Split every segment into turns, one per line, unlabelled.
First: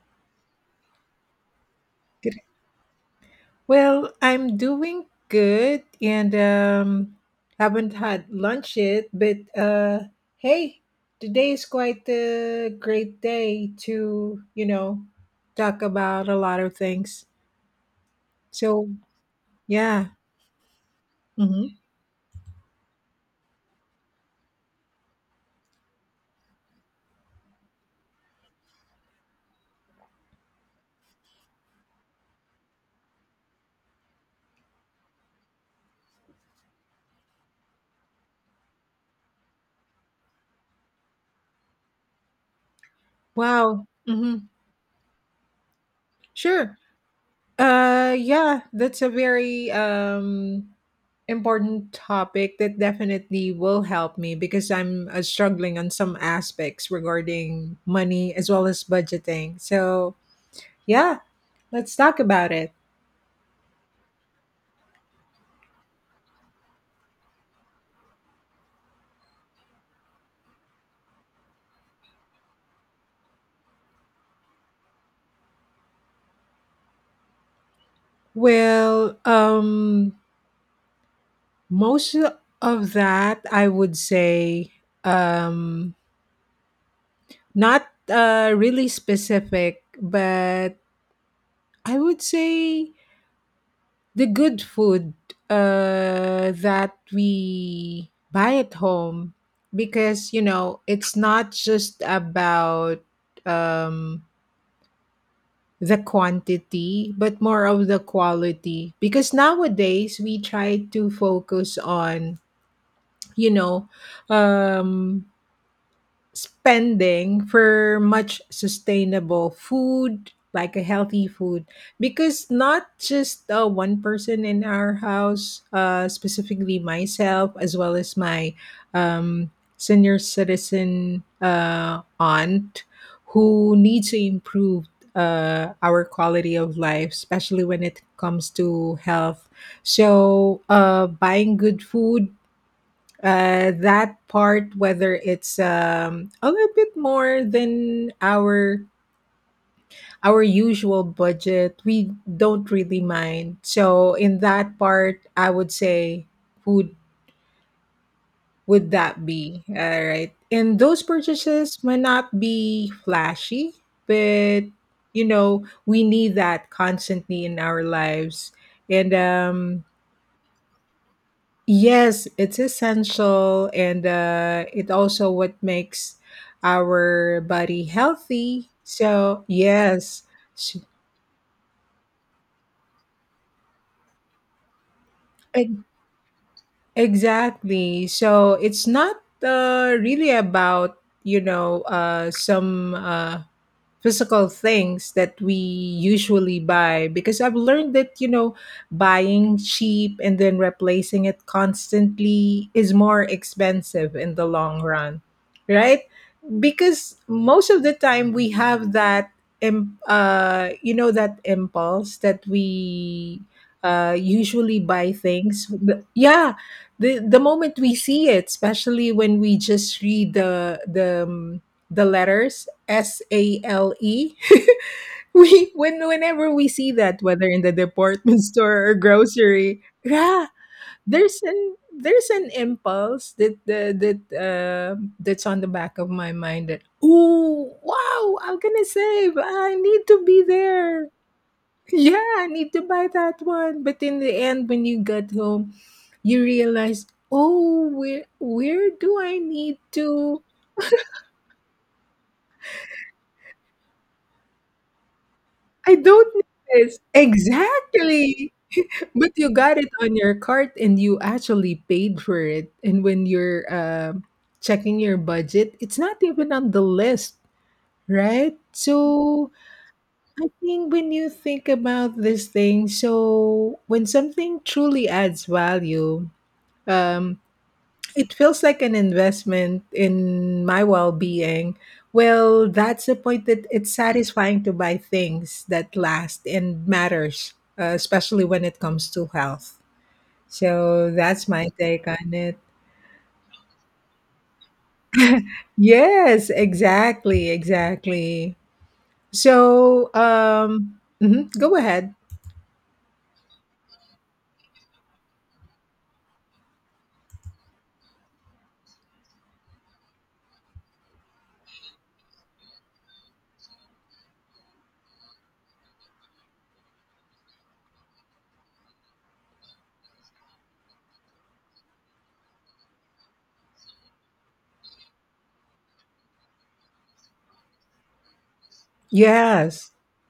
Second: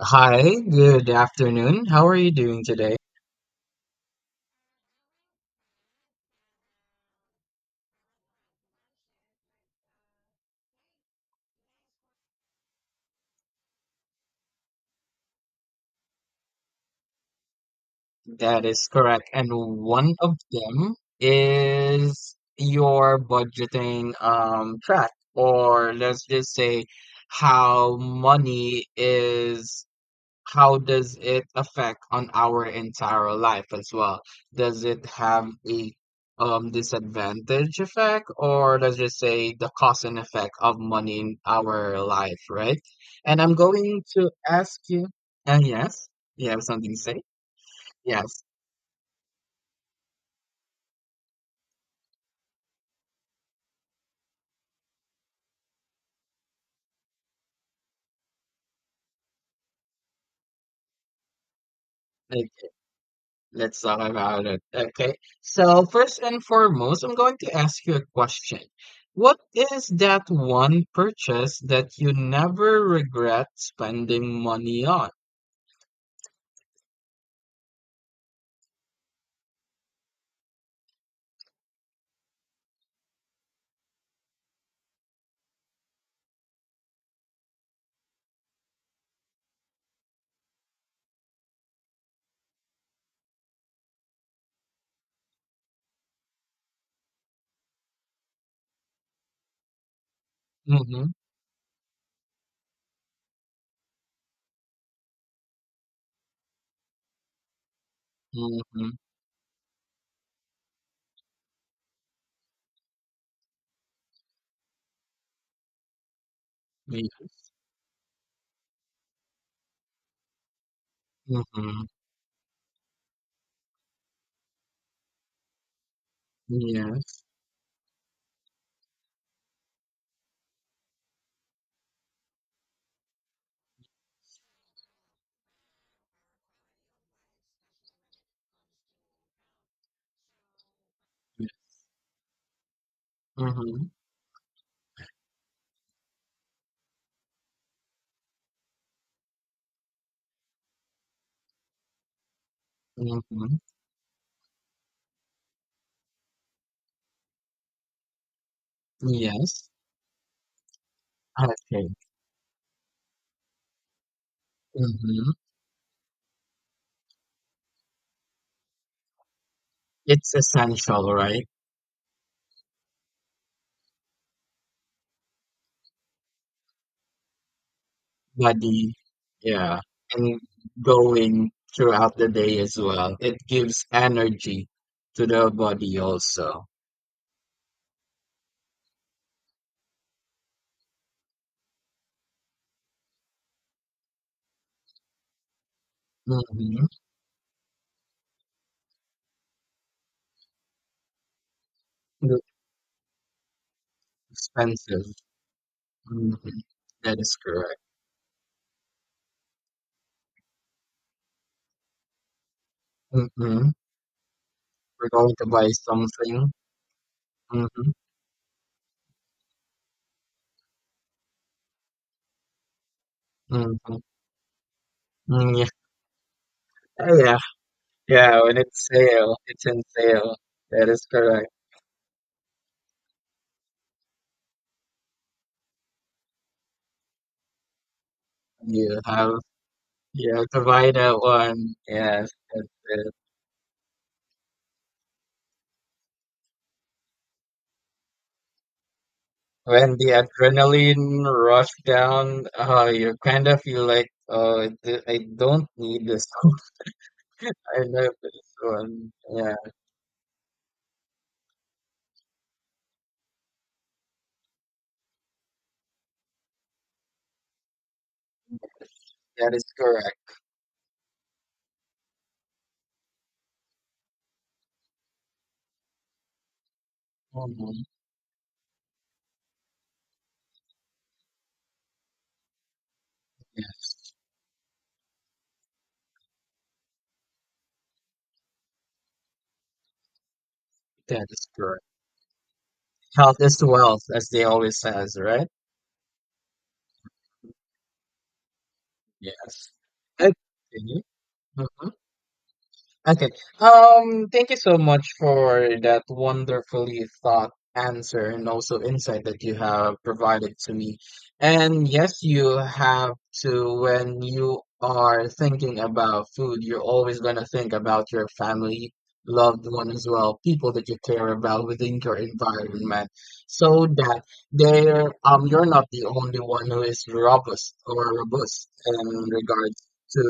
Hi, good afternoon. How are you
Good.
doing today?
Well, I'm doing good and haven't had lunch yet, but hey, today is quite a great day to, talk about a lot of things.
That is
So,
correct. And
yeah.
one of them
Hmm.
is your budgeting track, or let's just say how money is how does it affect on our entire life as well? Does it have a disadvantage effect, or let's just say the cause and effect of money in our life, right? And I'm
Wow.
going to
Hmm.
ask you, yes, you have
Sure.
something to say? Yes.
Yeah, that's a very important topic that definitely will help me because I'm struggling on some aspects regarding money as well as budgeting. So, yeah, let's talk
Like,
about it.
let's talk about it. Okay. So first and foremost, I'm going to ask you a question. What is that one purchase that you never regret spending money on?
Well, most of that, I would say, um, not really specific, but I would say the good food that we buy at home because, you know,
Mhm.
it's not just about um, the quantity, but more of the quality.
Mhm.
Because nowadays we try to focus on, you know, um, spending
Yes.
for much sustainable food like a healthy food
Mhm.
because not just one person in our house specifically
Yes.
myself as well as my um, senior citizen aunt who needs to improve our quality of life, especially when it comes to health. So
ye
buying good food,
Mhm.
that part, whether it's a little bit more than our usual budget, we don't really mind.
Mhm.
So in that part I would say would would that be
Yes.
all right, and those purchases
Okay.
might not be flashy, but you
Mhm.
know we need that constantly in our lives. And
It's essential, right?
yes, it's essential, and it also what makes our body healthy.
Body
So
Yeah,
yes,
and
s-
going throughout the day as well, it gives energy to the
e-
body also.
exactly. So it's not really about you know some physical things that we usually
Mhm.
buy, because I've learned that you know buying cheap and then replacing it
It's
constantly is more expensive in the long
expensive.
run, right?
Mhm. That
Because
is
most
correct.
of the time we have that you know that impulse that we
Mhm.
usually
We're
buy
going to buy
things.
something.
Yeah, the moment
Mhm.
we see it, especially when we just read the letters S A L
Mhm.
E
Mm, yeah.
we when whenever we see that,
Yeah.
whether in the department
Yeah, when it's
store or
sale, it's in
grocery,
sale.
yeah,
That is
there's
correct.
an there's an impulse that the that that's on the back of my mind that, ooh, wow, I'm gonna
You have
save, I need to
you
be
have to buy
there,
that one. Yes,
yeah, I
that's
need to buy
it.
that one. But in the end when you get home you realize, oh, where do I need
When the
to,
adrenaline rush down, you kind of feel like, oh, I don't
I
need this
don't
one.
need this,
I love
exactly.
this one.
But you
Yeah,
got it on your cart and you actually paid for it. And when you're checking your budget, it's not even on the list, right? So
that is correct.
I think when you think about this thing, so when something truly adds value, um,
Hmm.
it feels like an investment in my well being. Well, that's the point,
Yeah,
that it's satisfying to buy things that last and matters, especially when it comes to health. So
that
that's
is
my
correct.
take on it.
Health is wealth, as they always says, right?
Yes, exactly, exactly.
Yes.
So,
Okay.
go
Mhm.
ahead.
Okay. Thank you so much for that wonderfully thought answer and also insight that you have provided to me. And yes, you have to, when you are thinking about food, you're always going to think about your family, loved one as well, people that you care about within your environment, so that they're, you're not the only one who is robust or robust in regards
Yes,
to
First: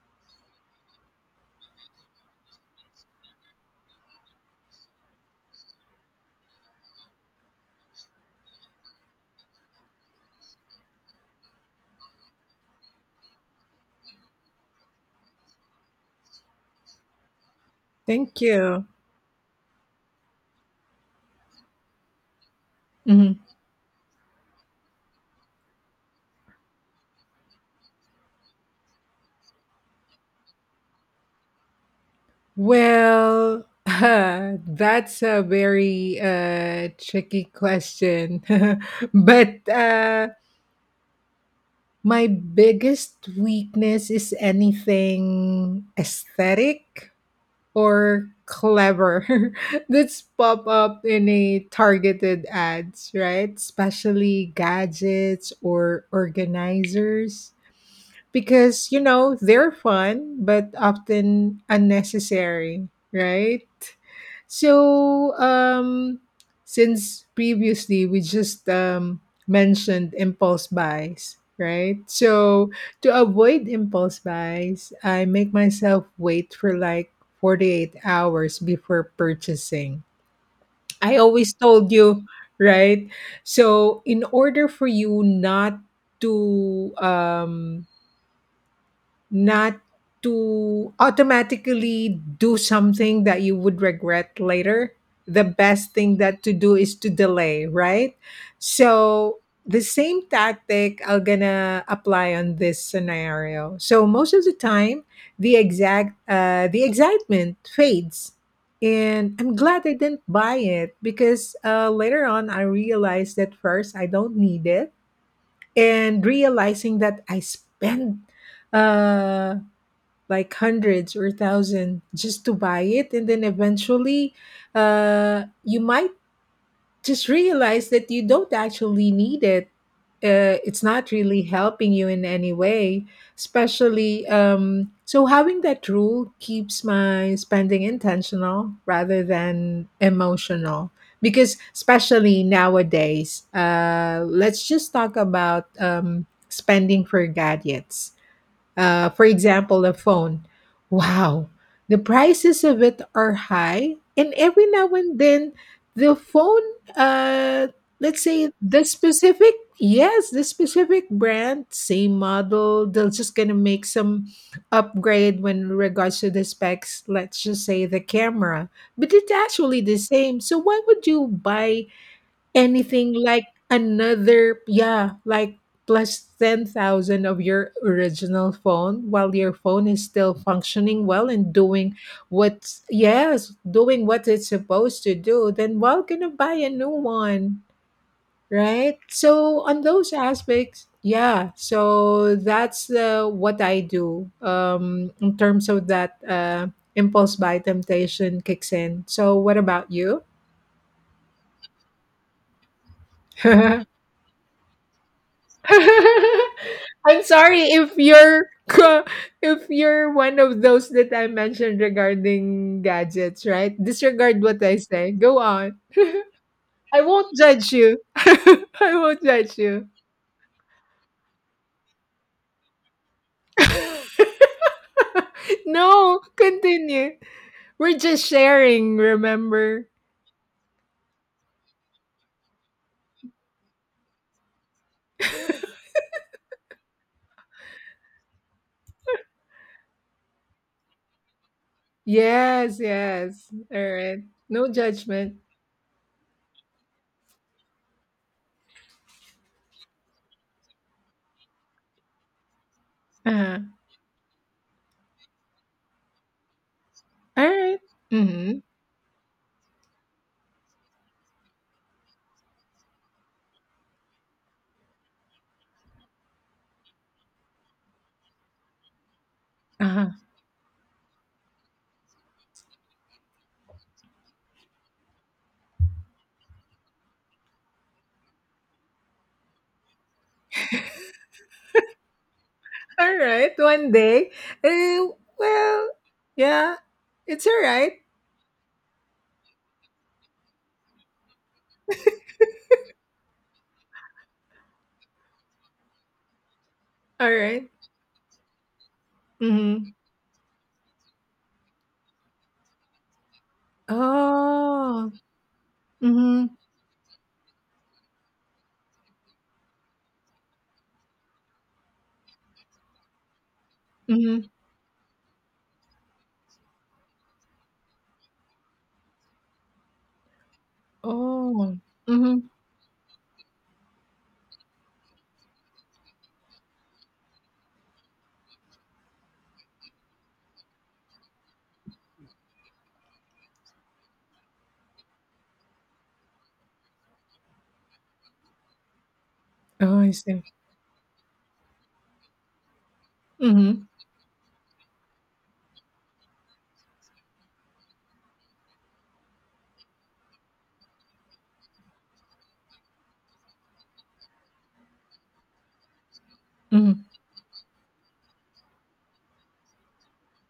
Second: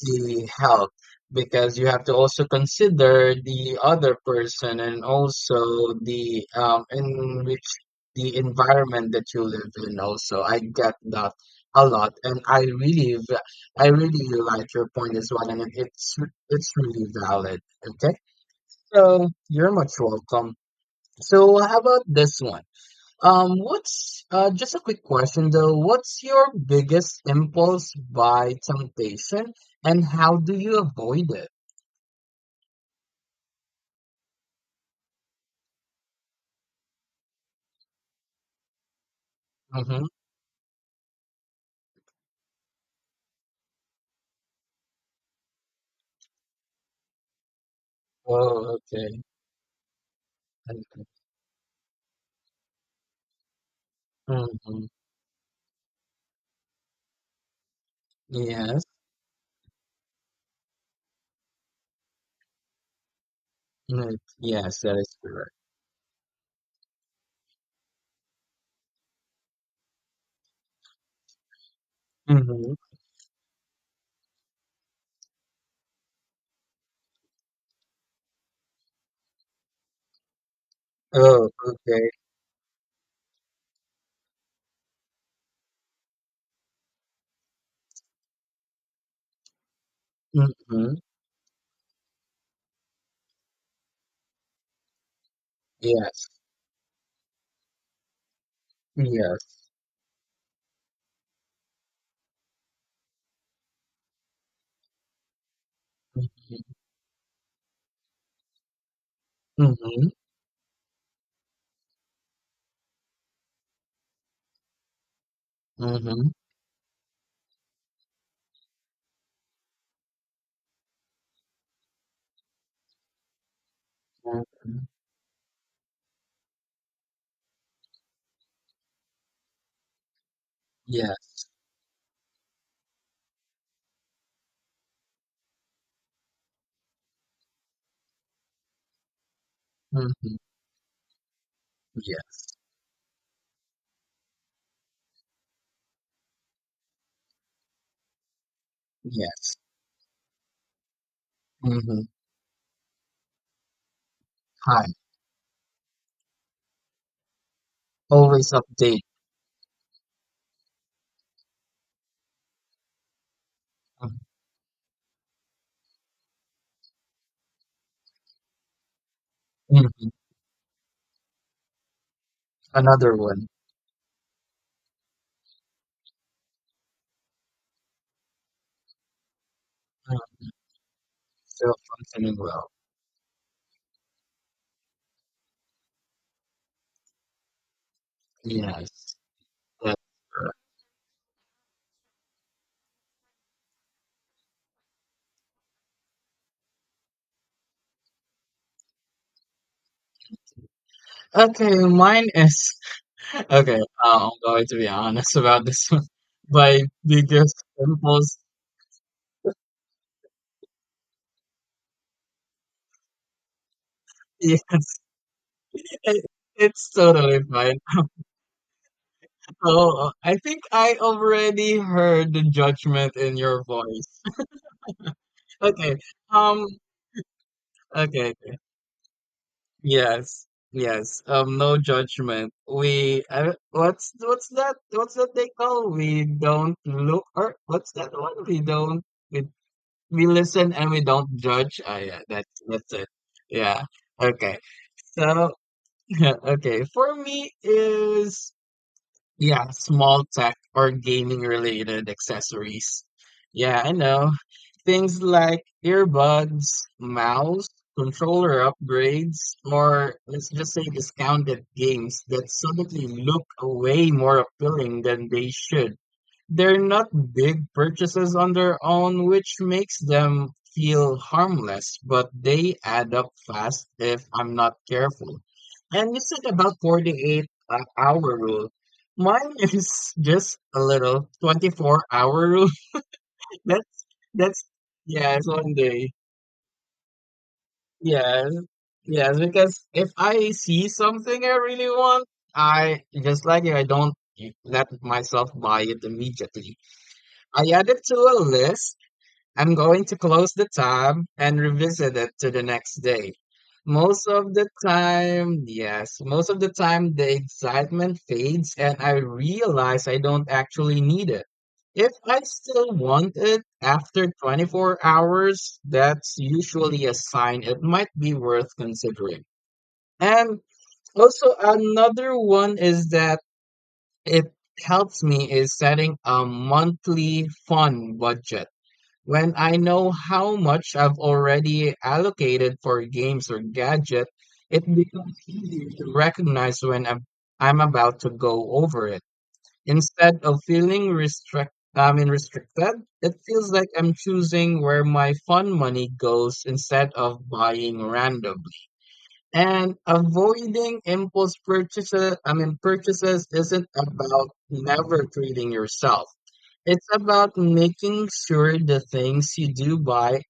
the health, because you have to also consider the other person and also the in which the environment that you live in also. I get that a lot, and I really I really like your point as well, and it's really valid. Okay.
thank you.
So you're much welcome. So how about this one?
Mhm.
What's just a quick question though. What's your biggest impulse buy temptation, and how do you avoid it?
Well, that's a very tricky question, but
Mm-hmm.
my biggest weakness is anything aesthetic, or
Oh,
clever
okay.
that's pop up
Mm-hmm.
in a targeted ads, right? Especially
Mm-hmm.
gadgets or organizers.
Yes.
Because, you know, they're fun, but often unnecessary, right?
Mm, yes, that is
So,
correct.
since previously we just mentioned impulse buys, right? So,
Mm-hmm.
to avoid impulse buys, I make myself wait for like 48 hours before purchasing. I
Oh,
always told
okay.
you, right? So, in order for you not to not
Mm-hmm.
automatically do something that you would regret later, the best thing
Yes.
that to do is to delay, right? So
Yes.
the same tactic I'm gonna apply on this scenario. So most of the time
Mm-hmm.
the excitement fades and I'm glad I
Mm-hmm.
didn't buy it, because later on I realized that, first, I don't need it, and
Mm-hmm.
realizing that I spent uh, like hundreds or thousand just to buy it, and then eventually
Mm-hmm.
you might just realize that you don't actually need it. It's not really
Yes.
helping you in any way, especially. So having that rule keeps my spending intentional rather than
Mm-hmm.
emotional, because especially
Yes.
nowadays let's just talk about spending for gadgets, for
Yes.
example, a phone. Wow, the
Mm-hmm.
prices of it are high, and every
Hi.
now and then, the phone, uh, let's
Always
say the
update.
specific, yes, the specific brand, same model, they're just gonna make
Mm-hmm.
some upgrade when regards to the specs. Let's just say the camera, but it's actually the
Mm-hmm.
same. So why would you buy anything
Another
like
one.
another, yeah, like plus 10,000 of your original phone while your phone is still functioning well and
Still
doing
functioning well.
what's, yes, doing what it's supposed to do, then well gonna buy a new one, right?
Yes.
So on
That's
those
correct.
aspects, yeah. So that's what I do in terms of that impulse buy temptation kicks in. So what about you?
Okay, mine is okay, I'm going to be honest about this one. My
I'm sorry
biggest
if
impulse
you're if you're one of those that I mentioned regarding gadgets, right? Disregard
Yes,
what I say. Go on.
it, it's
I won't
totally
judge
fine.
you. I won't judge you.
Oh, I think I already heard the judgment in your voice. Okay,
No,
um,
continue. We're just
okay, okay.
sharing, remember?
Yes, yes. No judgment. We, what's that they call? We don't look, or what's that one? We don't, we we listen and we don't judge. Ah, yeah, that's
Yes,
that's it.
yes.
Yeah.
All right.
Okay.
No judgment.
So okay, for me is yeah, small tech or gaming related accessories.
Uh-huh.
Yeah, I know. Things like earbuds,
All
mouse,
right. Mm-hmm.
controller upgrades, or let's just say discounted games that suddenly look way more appealing than they should. They're not big purchases on their own, which makes
Uh-huh.
them feel harmless, but they add up fast if I'm not careful. And you said about 48 hour rule. Mine is just a little 24-hour rule.
All right. One
That's,
day.
that's,
Uh,
yeah, it's one
well,
day.
yeah, it's all right.
Yes, yes, because if I see something I really want, I just like you, I don't let myself buy it immediately.
All
I
right.
add it to a list. I'm
Mhm.
going to close the tab and revisit it to the next day. Most of the
Oh.
time, yes, most
Mhm,
of the time the excitement fades and I realize I don't actually need it. If I still want it after
mhm.
24 hours, that's usually a sign it might be worth considering. And also,
Oh.
another
Mhm.
one is that it helps me is setting a monthly fun budget. When I know how much I've already allocated for games or gadget, it becomes easier to recognize when I'm about to go over it.
Oh, I see.
Instead of feeling restrict, I mean restricted, it feels like
Mhm,
I'm choosing where my fun money goes instead of buying randomly. And avoiding impulse purchases, I mean purchases isn't about never treating yourself.
mhm.
It's about making sure the things you do buy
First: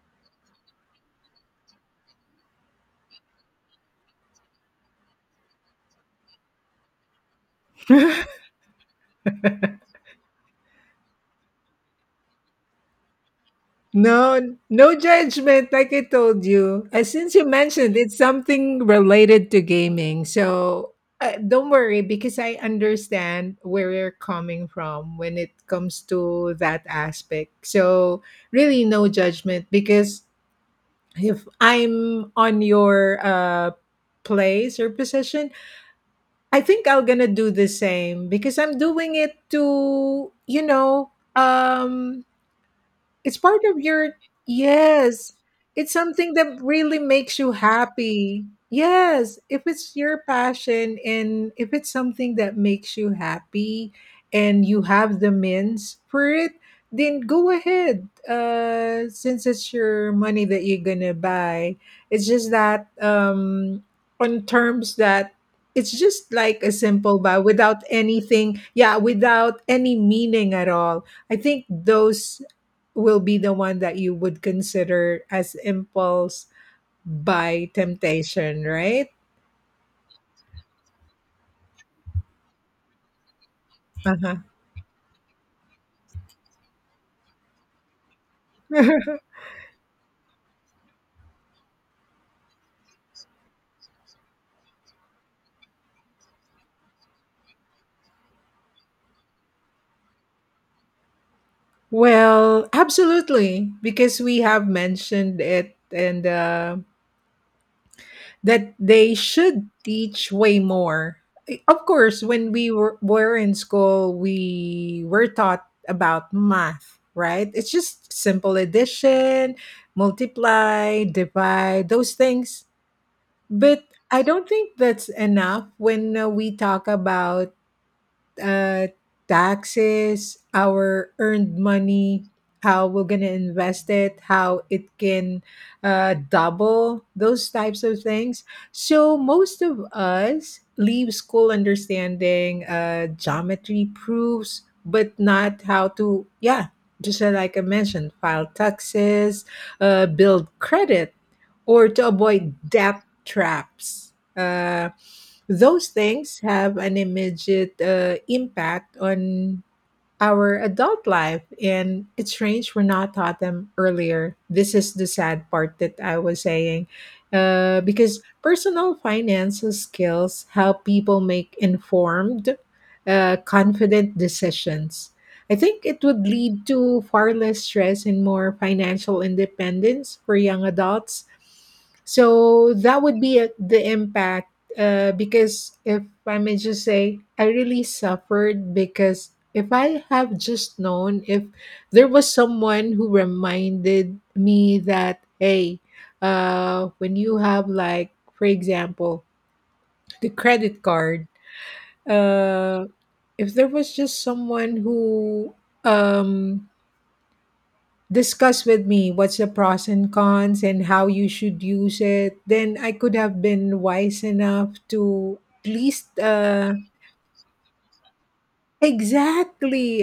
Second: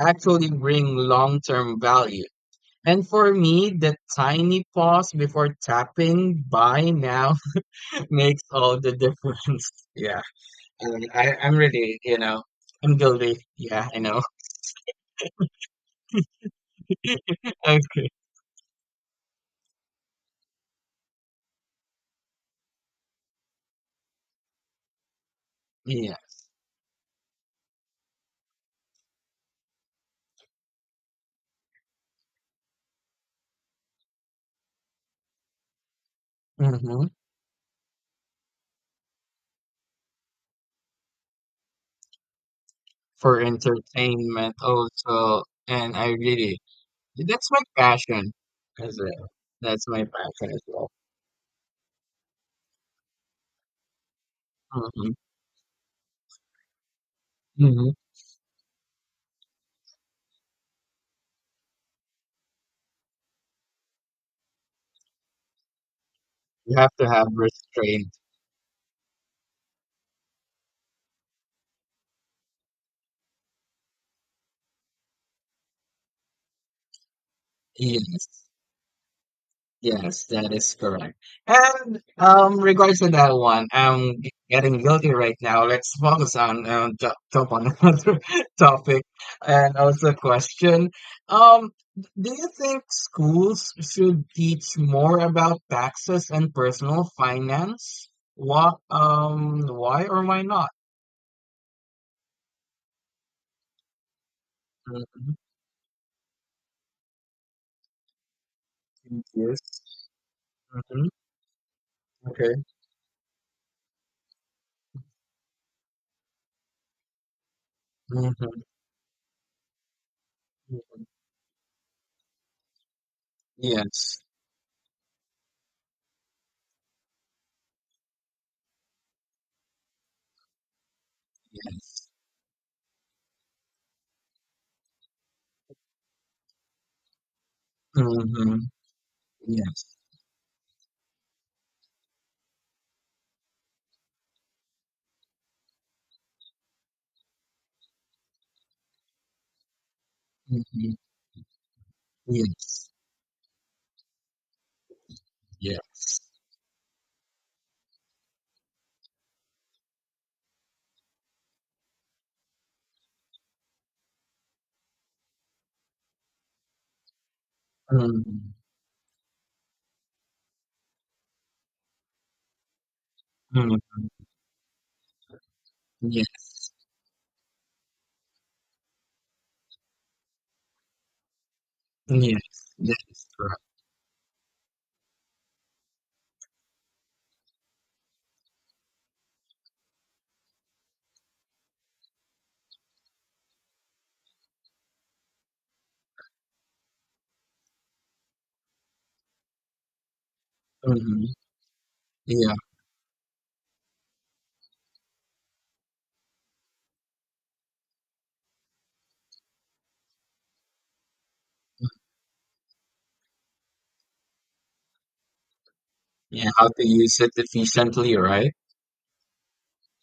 actually bring long term value. And for me, the tiny pause before tapping buy now makes all the difference. Yeah, I mean, I'm really, I'm guilty. Yeah, I know.
No, no judgment, like I told you. Since you mentioned
Okay.
it's something related to gaming, so, don't worry because I understand where you're coming from when it comes
Yeah.
to that aspect. So, really no judgment, because if I'm on your, place or position, I think
Hmm.
I'm gonna do the same because I'm doing it to, you know, it's
For
part of your,
entertainment
yes.
also.
It's
And I
something
really,
that really makes
that's
you
my passion
happy.
as well.
Yes, if
That's
it's
my
your
passion as well.
passion and if it's something that makes you happy and you
Hmm.
have the means for it, then go
Hmm.
ahead. Since it's your money that you're going to buy. It's just that on terms that it's just like a
You have to
simple
have
buy without
restraint.
anything, yeah, without any meaning at all. I think those will be the one that you would consider as impulse by
Yes,
temptation, right?
yes, that is correct. And regards to that one, I'm
Uh-huh.
getting guilty right now. Let's focus on top on another topic and also question. Um, do you think schools should teach more about taxes and personal finance? Why or why not?
Well, absolutely, because we have
Mhm.
mentioned it, and that they
Yes.
should teach way
Hmm.
more. Of course, when
Okay.
we were in school, we were taught about math, right? It's just simple
Hmm.
addition, multiply, divide, those things. But
Yes.
I don't think that's enough when we talk about uh, taxes, our earned
Yes.
money, how we're going to invest it, how it can double, those types of things.
Hmm.
So, most of
Yes.
us leave school understanding geometry proofs, but not how to, yeah, just like I mentioned, file taxes, build
Mhm.
credit, or to avoid
Yes.
debt traps. Those
Yes.
things have an immediate impact on our adult life, and it's strange we're not taught them earlier. This is the sad part that I was saying. Because
Um.
personal financial skills help people make informed,
Mhm.
confident decisions. I think it would lead
Yes.
to far less stress and more financial independence for young adults.
Yes.
So
That
that would
is
be
correct.
the impact, because if I may just say, I really suffered, because if I have just known, if there was someone who reminded me that, hey, when you have like, for example, the credit
Mhm.
card,
Yeah.
uh, if there was just someone who um, discussed with me what's the pros and cons and how you should use it, then I could have been wise enough to, at least.
Yeah. How to use it efficiently, right?
Exactly,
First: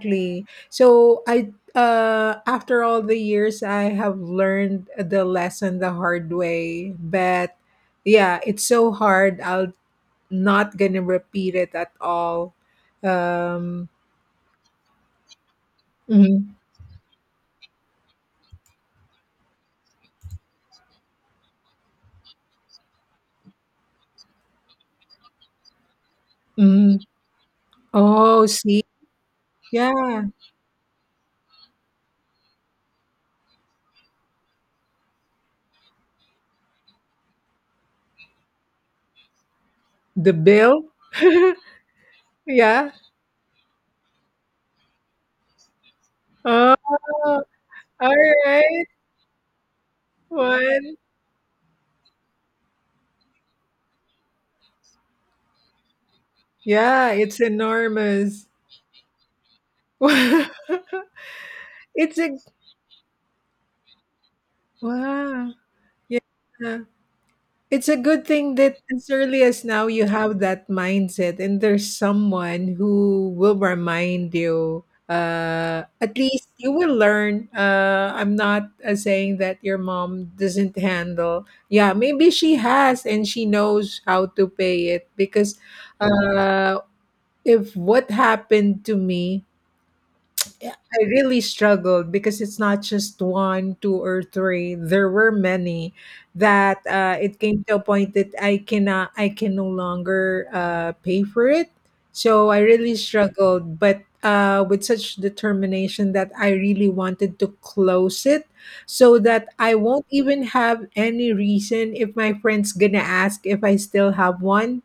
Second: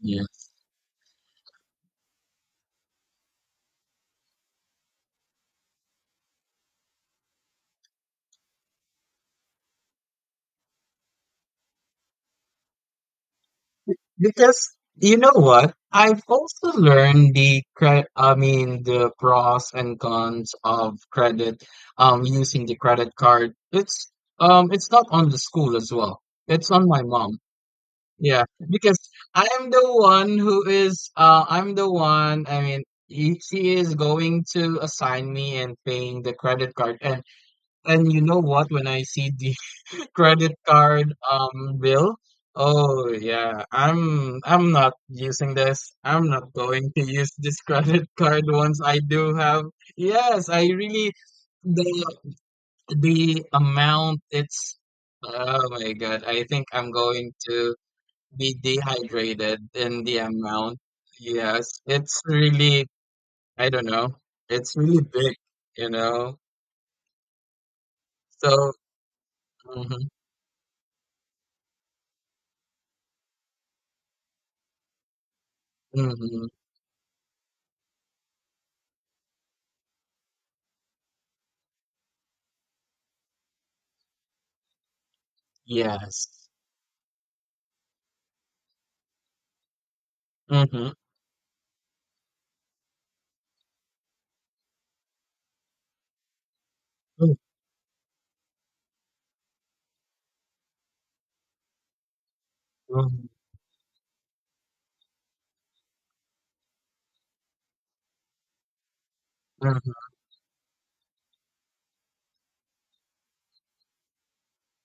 Yeah.
So I after all the years I have learned the lesson the hard way, but yeah, it's so hard. I'll not gonna repeat it at all. Um
Because you know what? I've
mhm,
also learned the I mean the pros and cons of credit using the credit card. It's not on the school as well. It's on
mhm.
my mom. Yeah,
Oh, see.
because
Yeah,
I'm the one, I mean, he, she is going to assign me and paying the credit card. And you know what, when I see the
the
credit
bill.
card bill,
Yeah.
oh yeah, I'm not using this. I'm not
Oh,
going to use this credit
all
card once
right.
I do have. Yes, I
One.
really, the the amount, it's oh my God, I think I'm
Yeah,
going
it's
to
enormous.
be dehydrated in the amount. Yes,
It's
it's
a
really, I don't know, it's really big,
wow.
you know.
Yeah. It's a good
So,
thing that as early as now
hmm
you have that mindset and there's someone who will remind you. At
hmm
least you will learn. I'm not saying that your mom doesn't handle. Yeah, maybe she has and she knows how to pay it, because
yes,
uh, if what happened to me,
mm-hmm,
I really struggled because it's not just one, two, or three. There were many that
mm-hmm,
it came to a point that I cannot, I can no longer pay for it. So I really
mm-hmm,
struggled, but with such determination that I really wanted to close it, so that I won't even have any reason if my friend's gonna ask if I still have one,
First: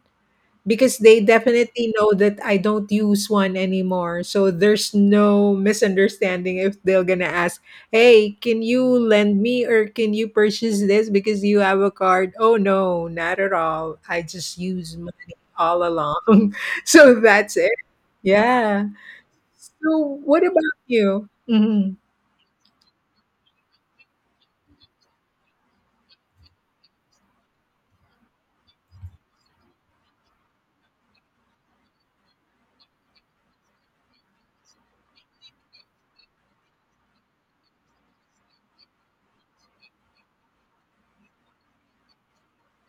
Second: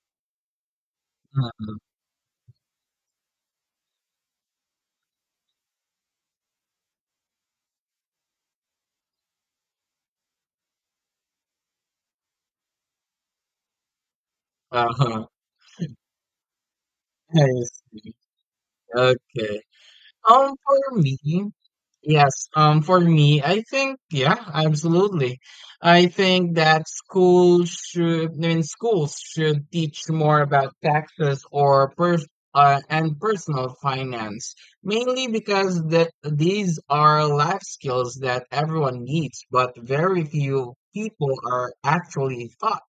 because they
mm-hmm.
definitely know that I don't use one anymore. So there's no misunderstanding if they're gonna ask, "Hey, can you lend me or can you purchase this because you have a card?" Oh no, not at all. I just use
Uh-huh.
money all along. So
I
that's it.
see.
Yeah.
Okay.
So what about
For me,
you? Hmm.
yes. For me, I think, yeah, absolutely. I think that schools should, I mean, schools should teach more about taxes or pers and personal finance, mainly because that these are life skills that everyone needs, but very few people are actually taught.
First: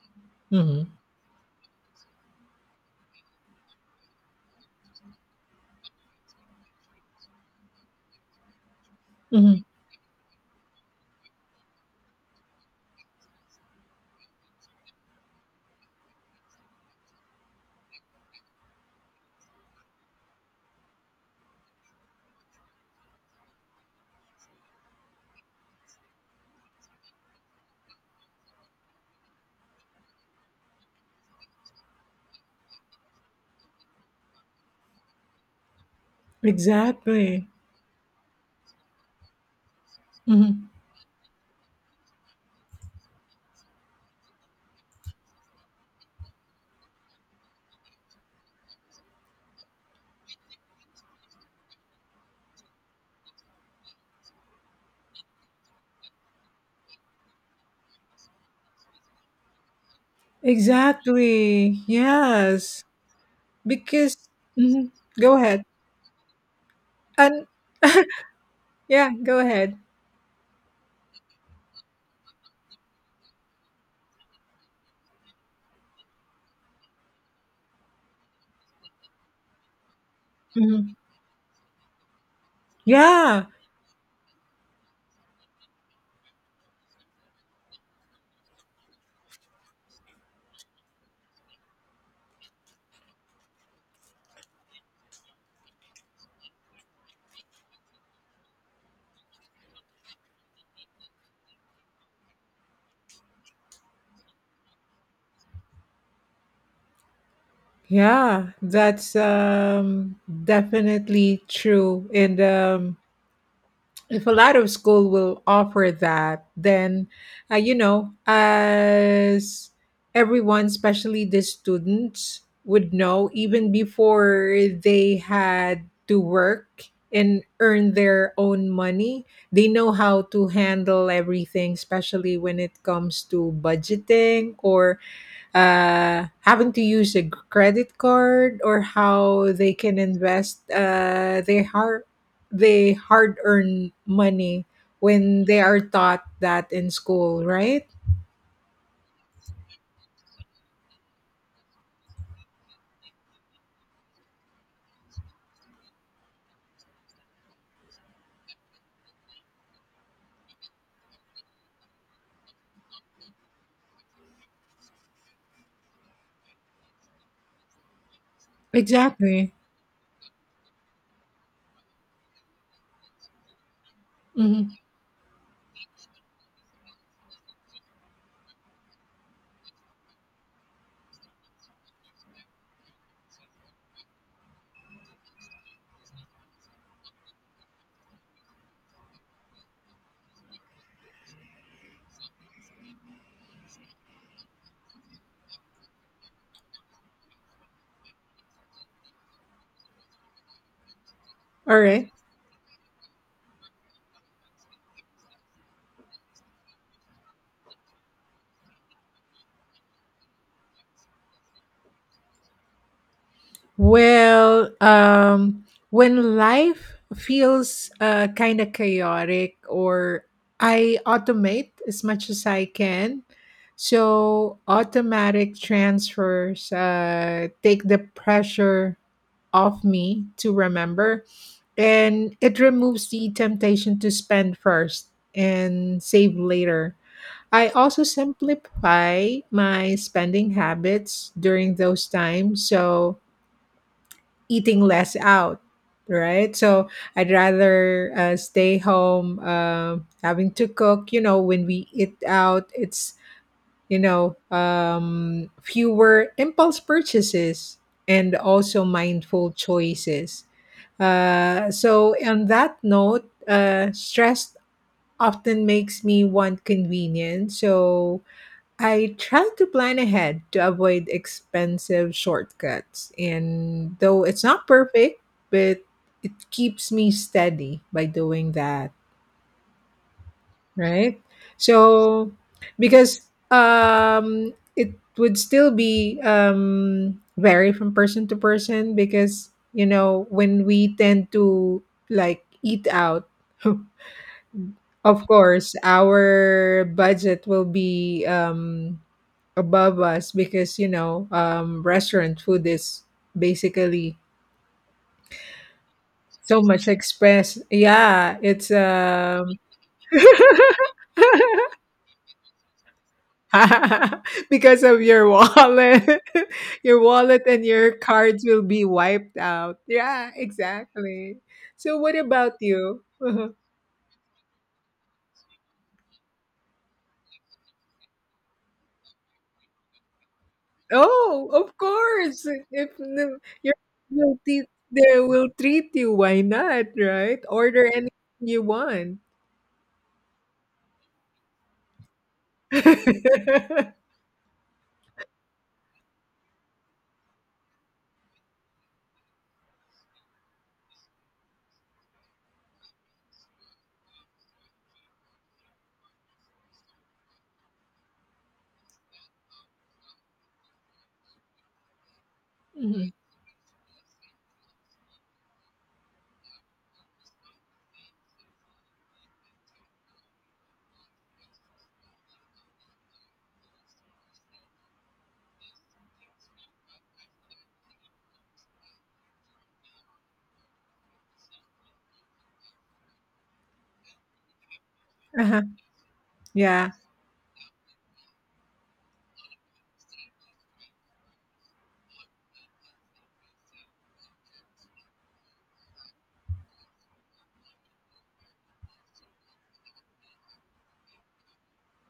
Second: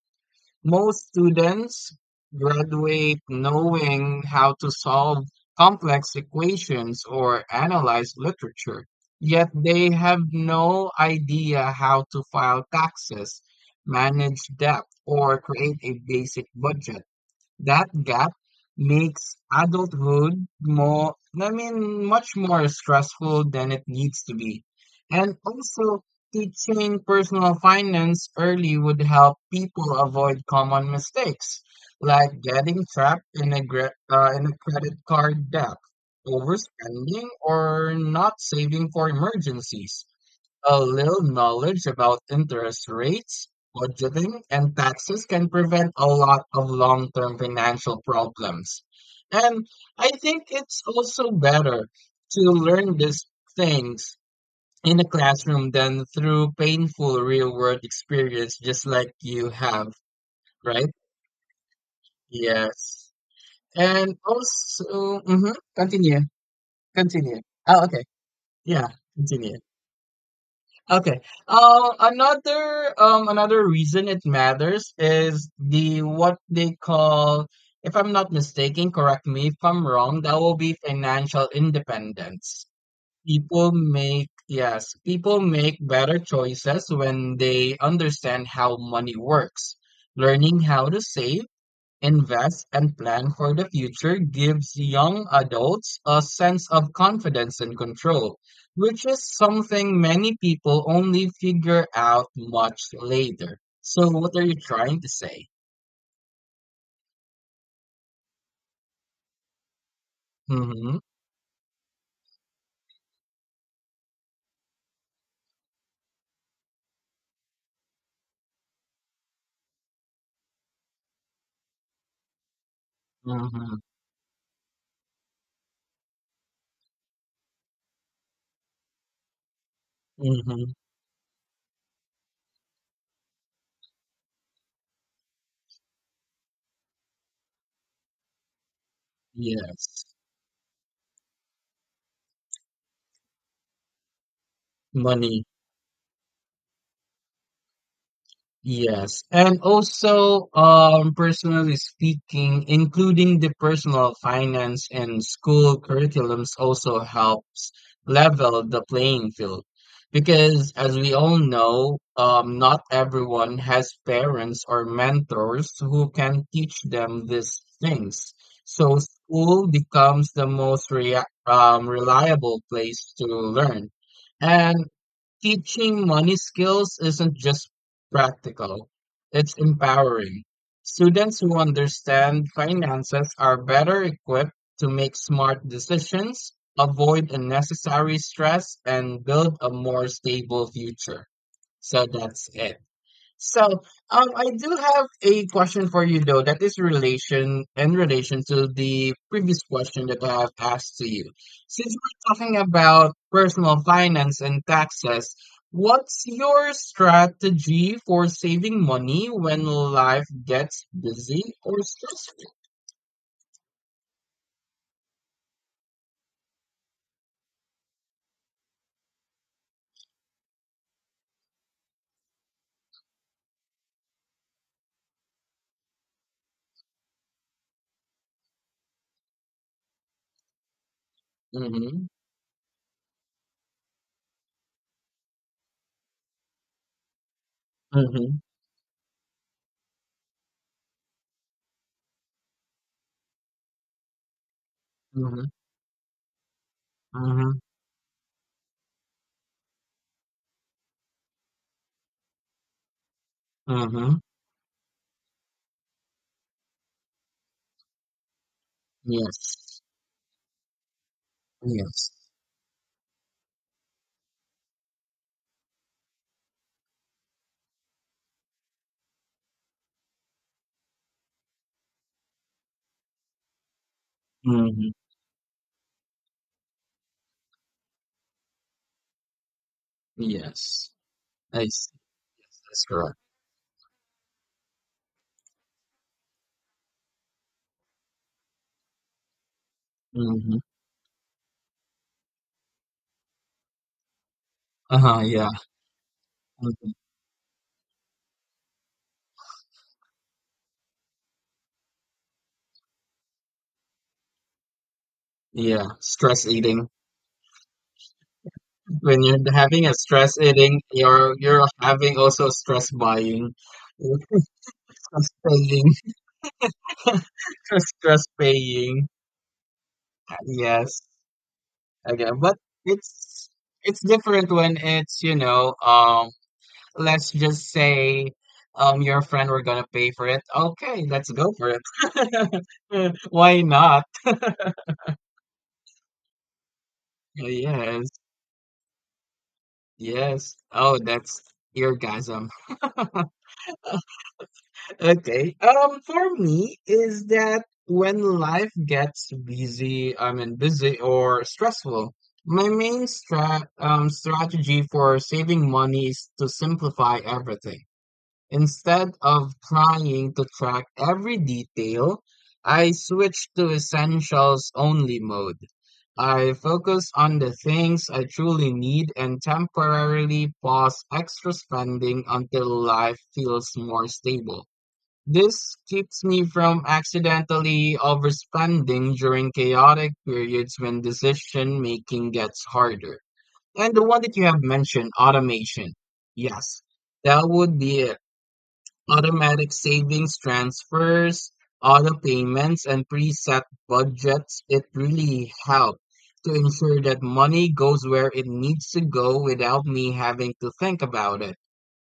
Hmm.
Most students graduate knowing how to solve complex equations or analyze literature, yet
Hmm.
they have no idea how to file taxes, manage debt, or create a basic budget. That gap makes adulthood more, I mean, much more stressful than it needs to be. And also, teaching personal finance early would help people avoid common mistakes, like getting trapped in in a credit card debt, overspending,
Exactly.
or not saving for emergencies.
Hmm.
A little knowledge about interest rates, budgeting, and taxes can prevent a lot of long term financial problems. And I think it's also better to learn these things in a classroom than through painful real world experience, just like you have, right?
Exactly. Yes.
Yes. And
Because mhm,
also,
go
mhm,
ahead.
continue, continue.
And
Oh, okay. Yeah,
yeah, go
continue.
ahead.
Okay. Another reason it matters is the what they call, if I'm not mistaken, correct me if I'm wrong, that will be
Mhm.
financial independence.
Yeah,
People make, yes, people make better choices when they understand how money works, learning how to save, invest, and plan for the future gives young adults a sense of confidence and control, which is something many people only figure out much later. So, what are you trying to say?
yeah, that's
Mm-hmm.
definitely true. And If a lot of school will offer that, then as everyone, especially the students, would know even
Mm-hmm.
before they had to work and earn their own money, they know how to
Mm-hmm.
handle everything, especially when it comes to budgeting or having to use a credit card or how they can
Yes.
invest their hard earned money
Money.
when they are taught that in school, right?
Yes, and also, personally speaking, including the personal finance and school curriculums also helps level the playing field. Because as we all know, not everyone has parents or mentors who can teach them these things. So
Exactly.
school becomes the most rea reliable place to learn.
Mhm.
And teaching money skills isn't just practical, it's empowering. Students who understand finances are better equipped to make smart decisions, avoid unnecessary stress, and build a more stable future. So that's it. So, I do have a question for you though that is relation in relation to the previous question that I have asked to you.
All
Since
right.
we're talking about personal finance and taxes, what's your strategy for saving money when life gets busy or stressful?
Well, when life feels kind of chaotic, or I automate as much as I can. So, automatic transfers take the pressure off me to remember,
Mm-hmm.
and it removes the temptation to spend first and save later. I also
Mm-hmm.
simplify my spending habits during those times. So, eating less
Mm-hmm.
out, right? So I'd
Mm-hmm.
rather stay home, having to cook. You know, when we eat out, it's you
Mm-hmm.
know fewer impulse purchases and also mindful
Yes.
choices.
Yes.
So on that note, stress often makes me want convenience, so I try to plan ahead to avoid expensive shortcuts, and though it's not
Mm-hmm.
perfect, but it keeps me steady by doing that,
Yes.
right?
I see.
So,
Yes, that's correct.
because it would still be vary from person to person, because
Mm-hmm.
when we tend to like eat out,
Uh-huh.
of
Yeah.
course, our budget will be above us because restaurant food is basically
Yeah, stress
so
eating.
much express, yeah. it's
When you're having a stress eating, you're having also stress buying,
Because of your
stress paying,
wallet, your wallet and your
stress
cards will be
paying.
wiped out, yeah,
Yes,
exactly. So what
okay,
about
but
you?
it's it's different when it's let's just say your friend were gonna pay for it. Okay, let's
Oh,
go for
of course. If
it.
no,
Why
are
not?
will te- They will treat you, why not, right? Order
Yes,
anything you want.
yes. Oh, that's eargasm. Okay. For me is that when life gets busy, I mean busy or stressful, my main strategy for saving money is to simplify everything. Instead of trying to track every detail, I
Mhm.
switch to essentials only mode. I focus on the things I truly need and temporarily pause extra spending until life feels more stable. This keeps me from accidentally overspending during chaotic periods when decision making gets harder. And the one that you have mentioned, automation. Yes,
Yeah,
that would be it. Automatic savings transfers, auto payments, and preset budgets. It really help to ensure that money goes where it needs to go without me having to think about it.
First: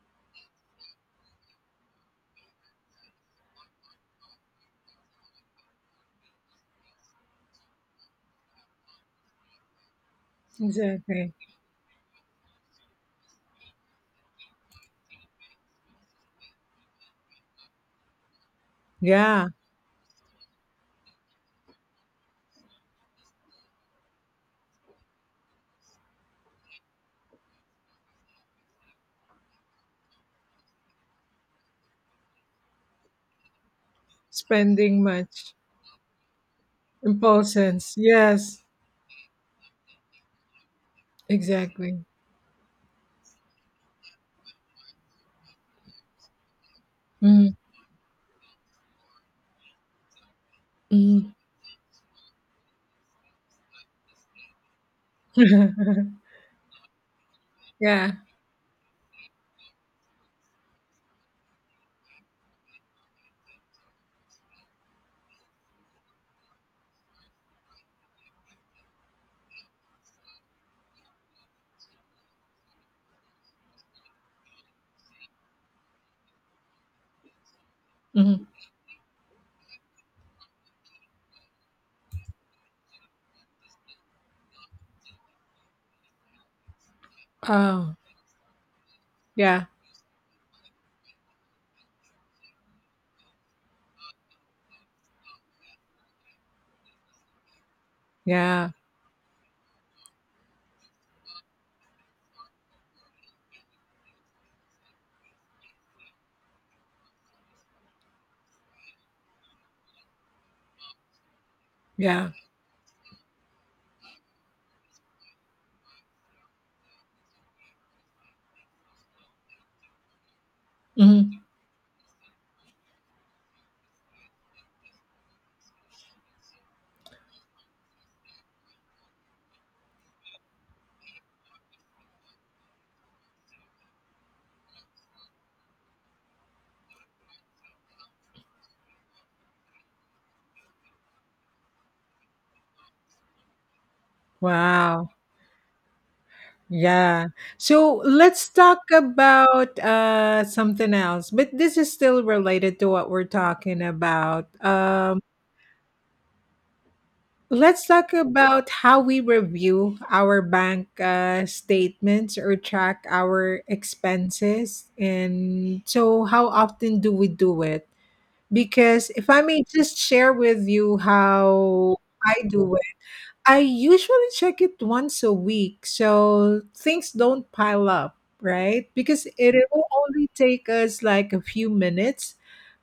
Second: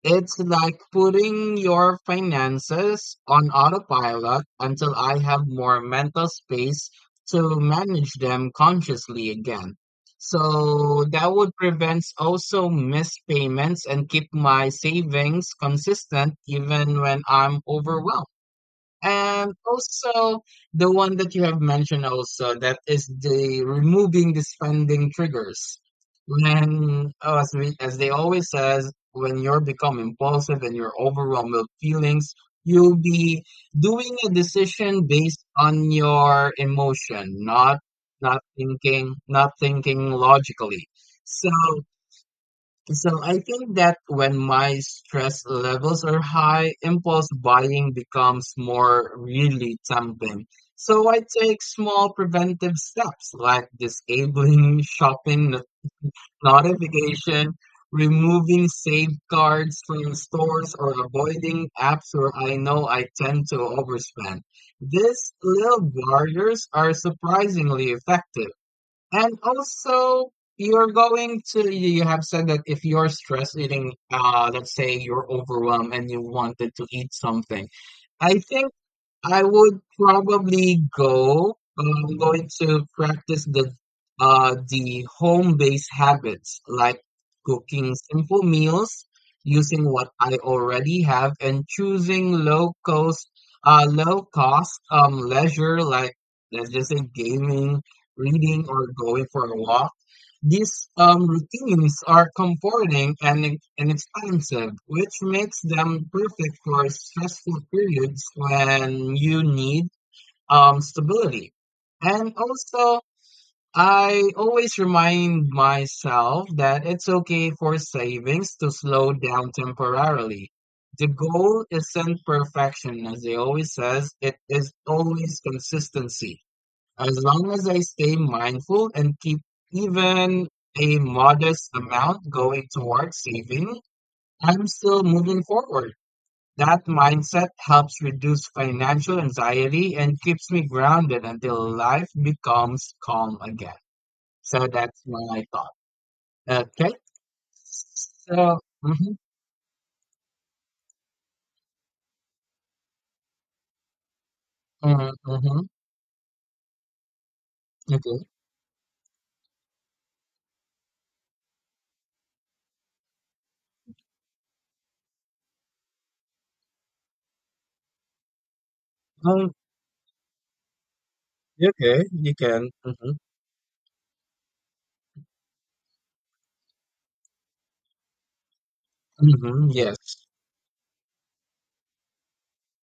It's like putting your finances on autopilot until I have more mental space to manage them consciously again. So that
exactly.
would prevent also missed payments and keep my savings consistent even when I'm overwhelmed.
Yeah,
And also the one that you have mentioned also that is the removing the spending triggers. When oh, as we, as they always says, when you're become impulsive and you're overwhelmed with feelings, you'll be doing a
spending
decision based
much.
on your emotion,
Impulsions.
not
Yes,
thinking, not thinking logically. So
exactly.
so I think that when my stress levels are high, impulse
Mm.
buying becomes more really tempting. So I
Mm.
take small preventive steps like disabling shopping notification,
Yeah.
removing safeguards from stores, or avoiding apps where I know I tend to overspend. These little barriers are surprisingly effective. And also, you have said that if you're stress eating, let's say you're overwhelmed and you wanted to eat something. I
Mm.
think I would probably go. I'm going to practice the home-based habits like cooking
Oh,
simple meals,
yeah,
using what I already have, and choosing low cost leisure like let's just say gaming, reading,
yeah,
or going for a walk. These routines are comforting and, expansive, which makes them perfect for stressful periods when you need stability.
yeah.
And also, I always remind myself that it's okay for savings to slow down temporarily. The
Mm.
goal isn't perfection, as they always says, it is always consistency. As long as I stay mindful and keep even a modest amount going towards saving, I'm still moving forward. That mindset helps reduce financial anxiety and keeps me grounded until life becomes calm again. So that's
Wow.
my thought. Okay.
Yeah. So let's
So,
talk
mm-hmm,
about something else, but this is still related to what we're talking about.
mm-hmm, mm-hmm,
Let's talk
okay.
about how we review our bank statements or track our expenses. And so, how often do we do it? Because if I
Um,
may just share with you how
okay, you
I
can.
do
Mm-hmm,
I usually check it once a week so things don't pile up, right? Because it
mm-hmm,
will
yes.
only take us like a few minutes,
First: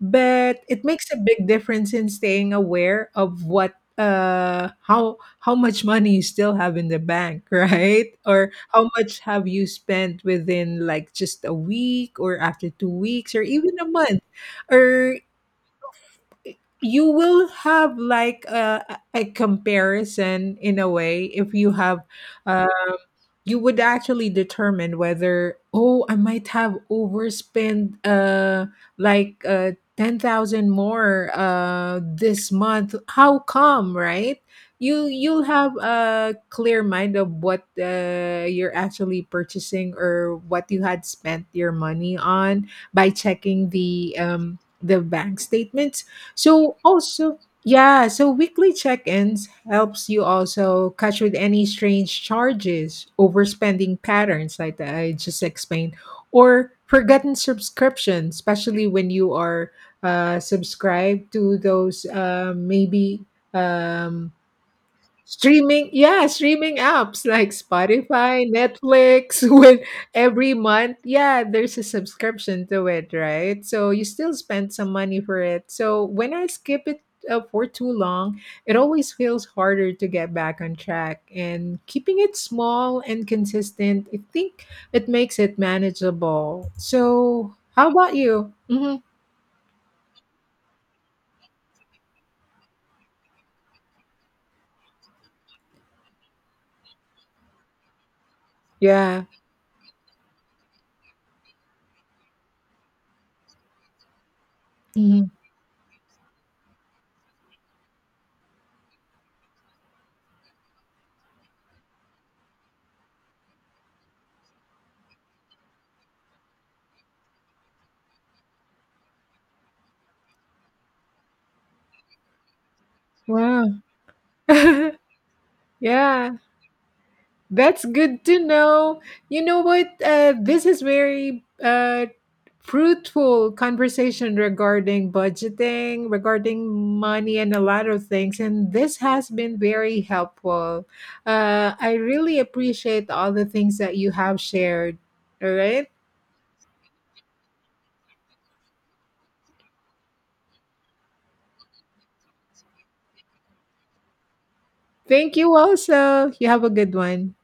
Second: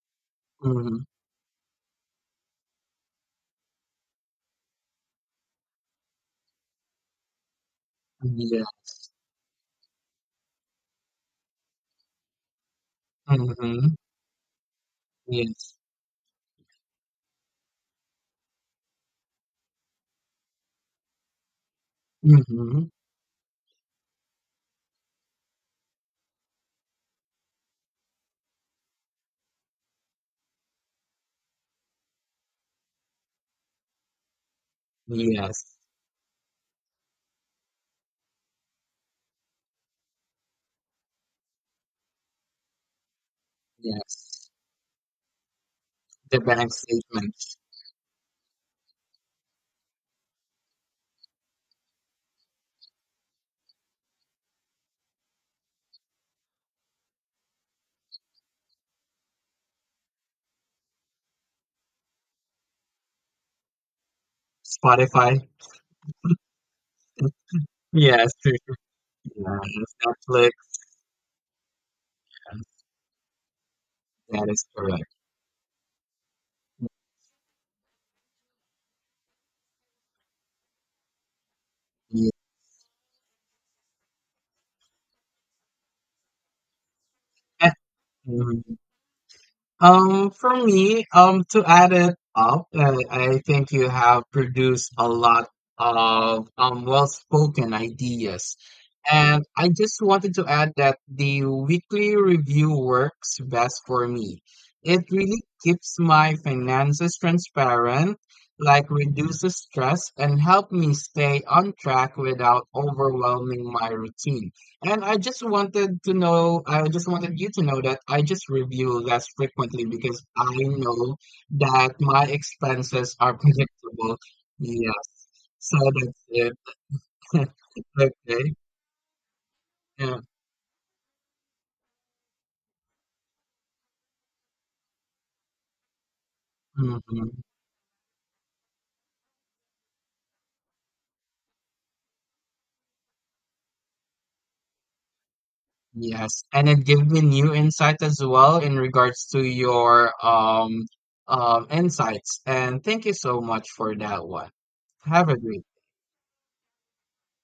but it
Mm-hmm,
makes a big difference in staying aware of what how much money you still have in the bank, right? Or
yeah.
how much have you spent within like just a week or after 2 weeks or even a
Mm-hmm,
month, or
yes.
you will have like a comparison in a way. If you have uh,
Mm-hmm.
you would actually determine whether, oh, I might have overspent like 10,000 more this month, how come, right? you you'll have
Yes,
a clear mind of what you're actually purchasing or what you had spent your money on by checking the
yes.
um the bank statements.
The bank
So also,
statements.
yeah, so weekly check-ins helps you also catch with any strange charges, overspending patterns like that I just explained, or forgotten subscription, especially when you are subscribed to those, maybe um,
Spotify.
streaming. Yeah, streaming apps like
Yes,
Spotify,
true, true.
Netflix, when
Yes, Netflix.
every month, yeah, there's a subscription to it, right? So you still
That is
spend some
correct.
money for it. So when I skip it for too long, it always feels harder to get back on track. And keeping
Yeah.
it small and consistent, I think it makes it manageable. So, how about you?
Mhm.
Hmm.
For me, to add it up, I think you have produced a lot of well-spoken ideas.
Yeah.
And I just wanted to add that the weekly review works best for me. It
Hmm.
really keeps my finances transparent, like reduces stress and help me stay on track without overwhelming my routine. And I just wanted to know, I just wanted you to know that I just review less frequently because I know that my expenses are
Wow.
predictable. Yes. So that's
Yeah.
it.
That's good to
Okay.
know. You know what?
Yeah.
This is very fruitful conversation regarding budgeting, regarding
Hmm.
money, and a lot of things. And this has been very helpful. I really appreciate all the things that you have shared. All right.
Yes. And it gave me new insight as well in regards to your insights. And thank you so much for that one. Have
Thank
a
you
great
also. You have a good one.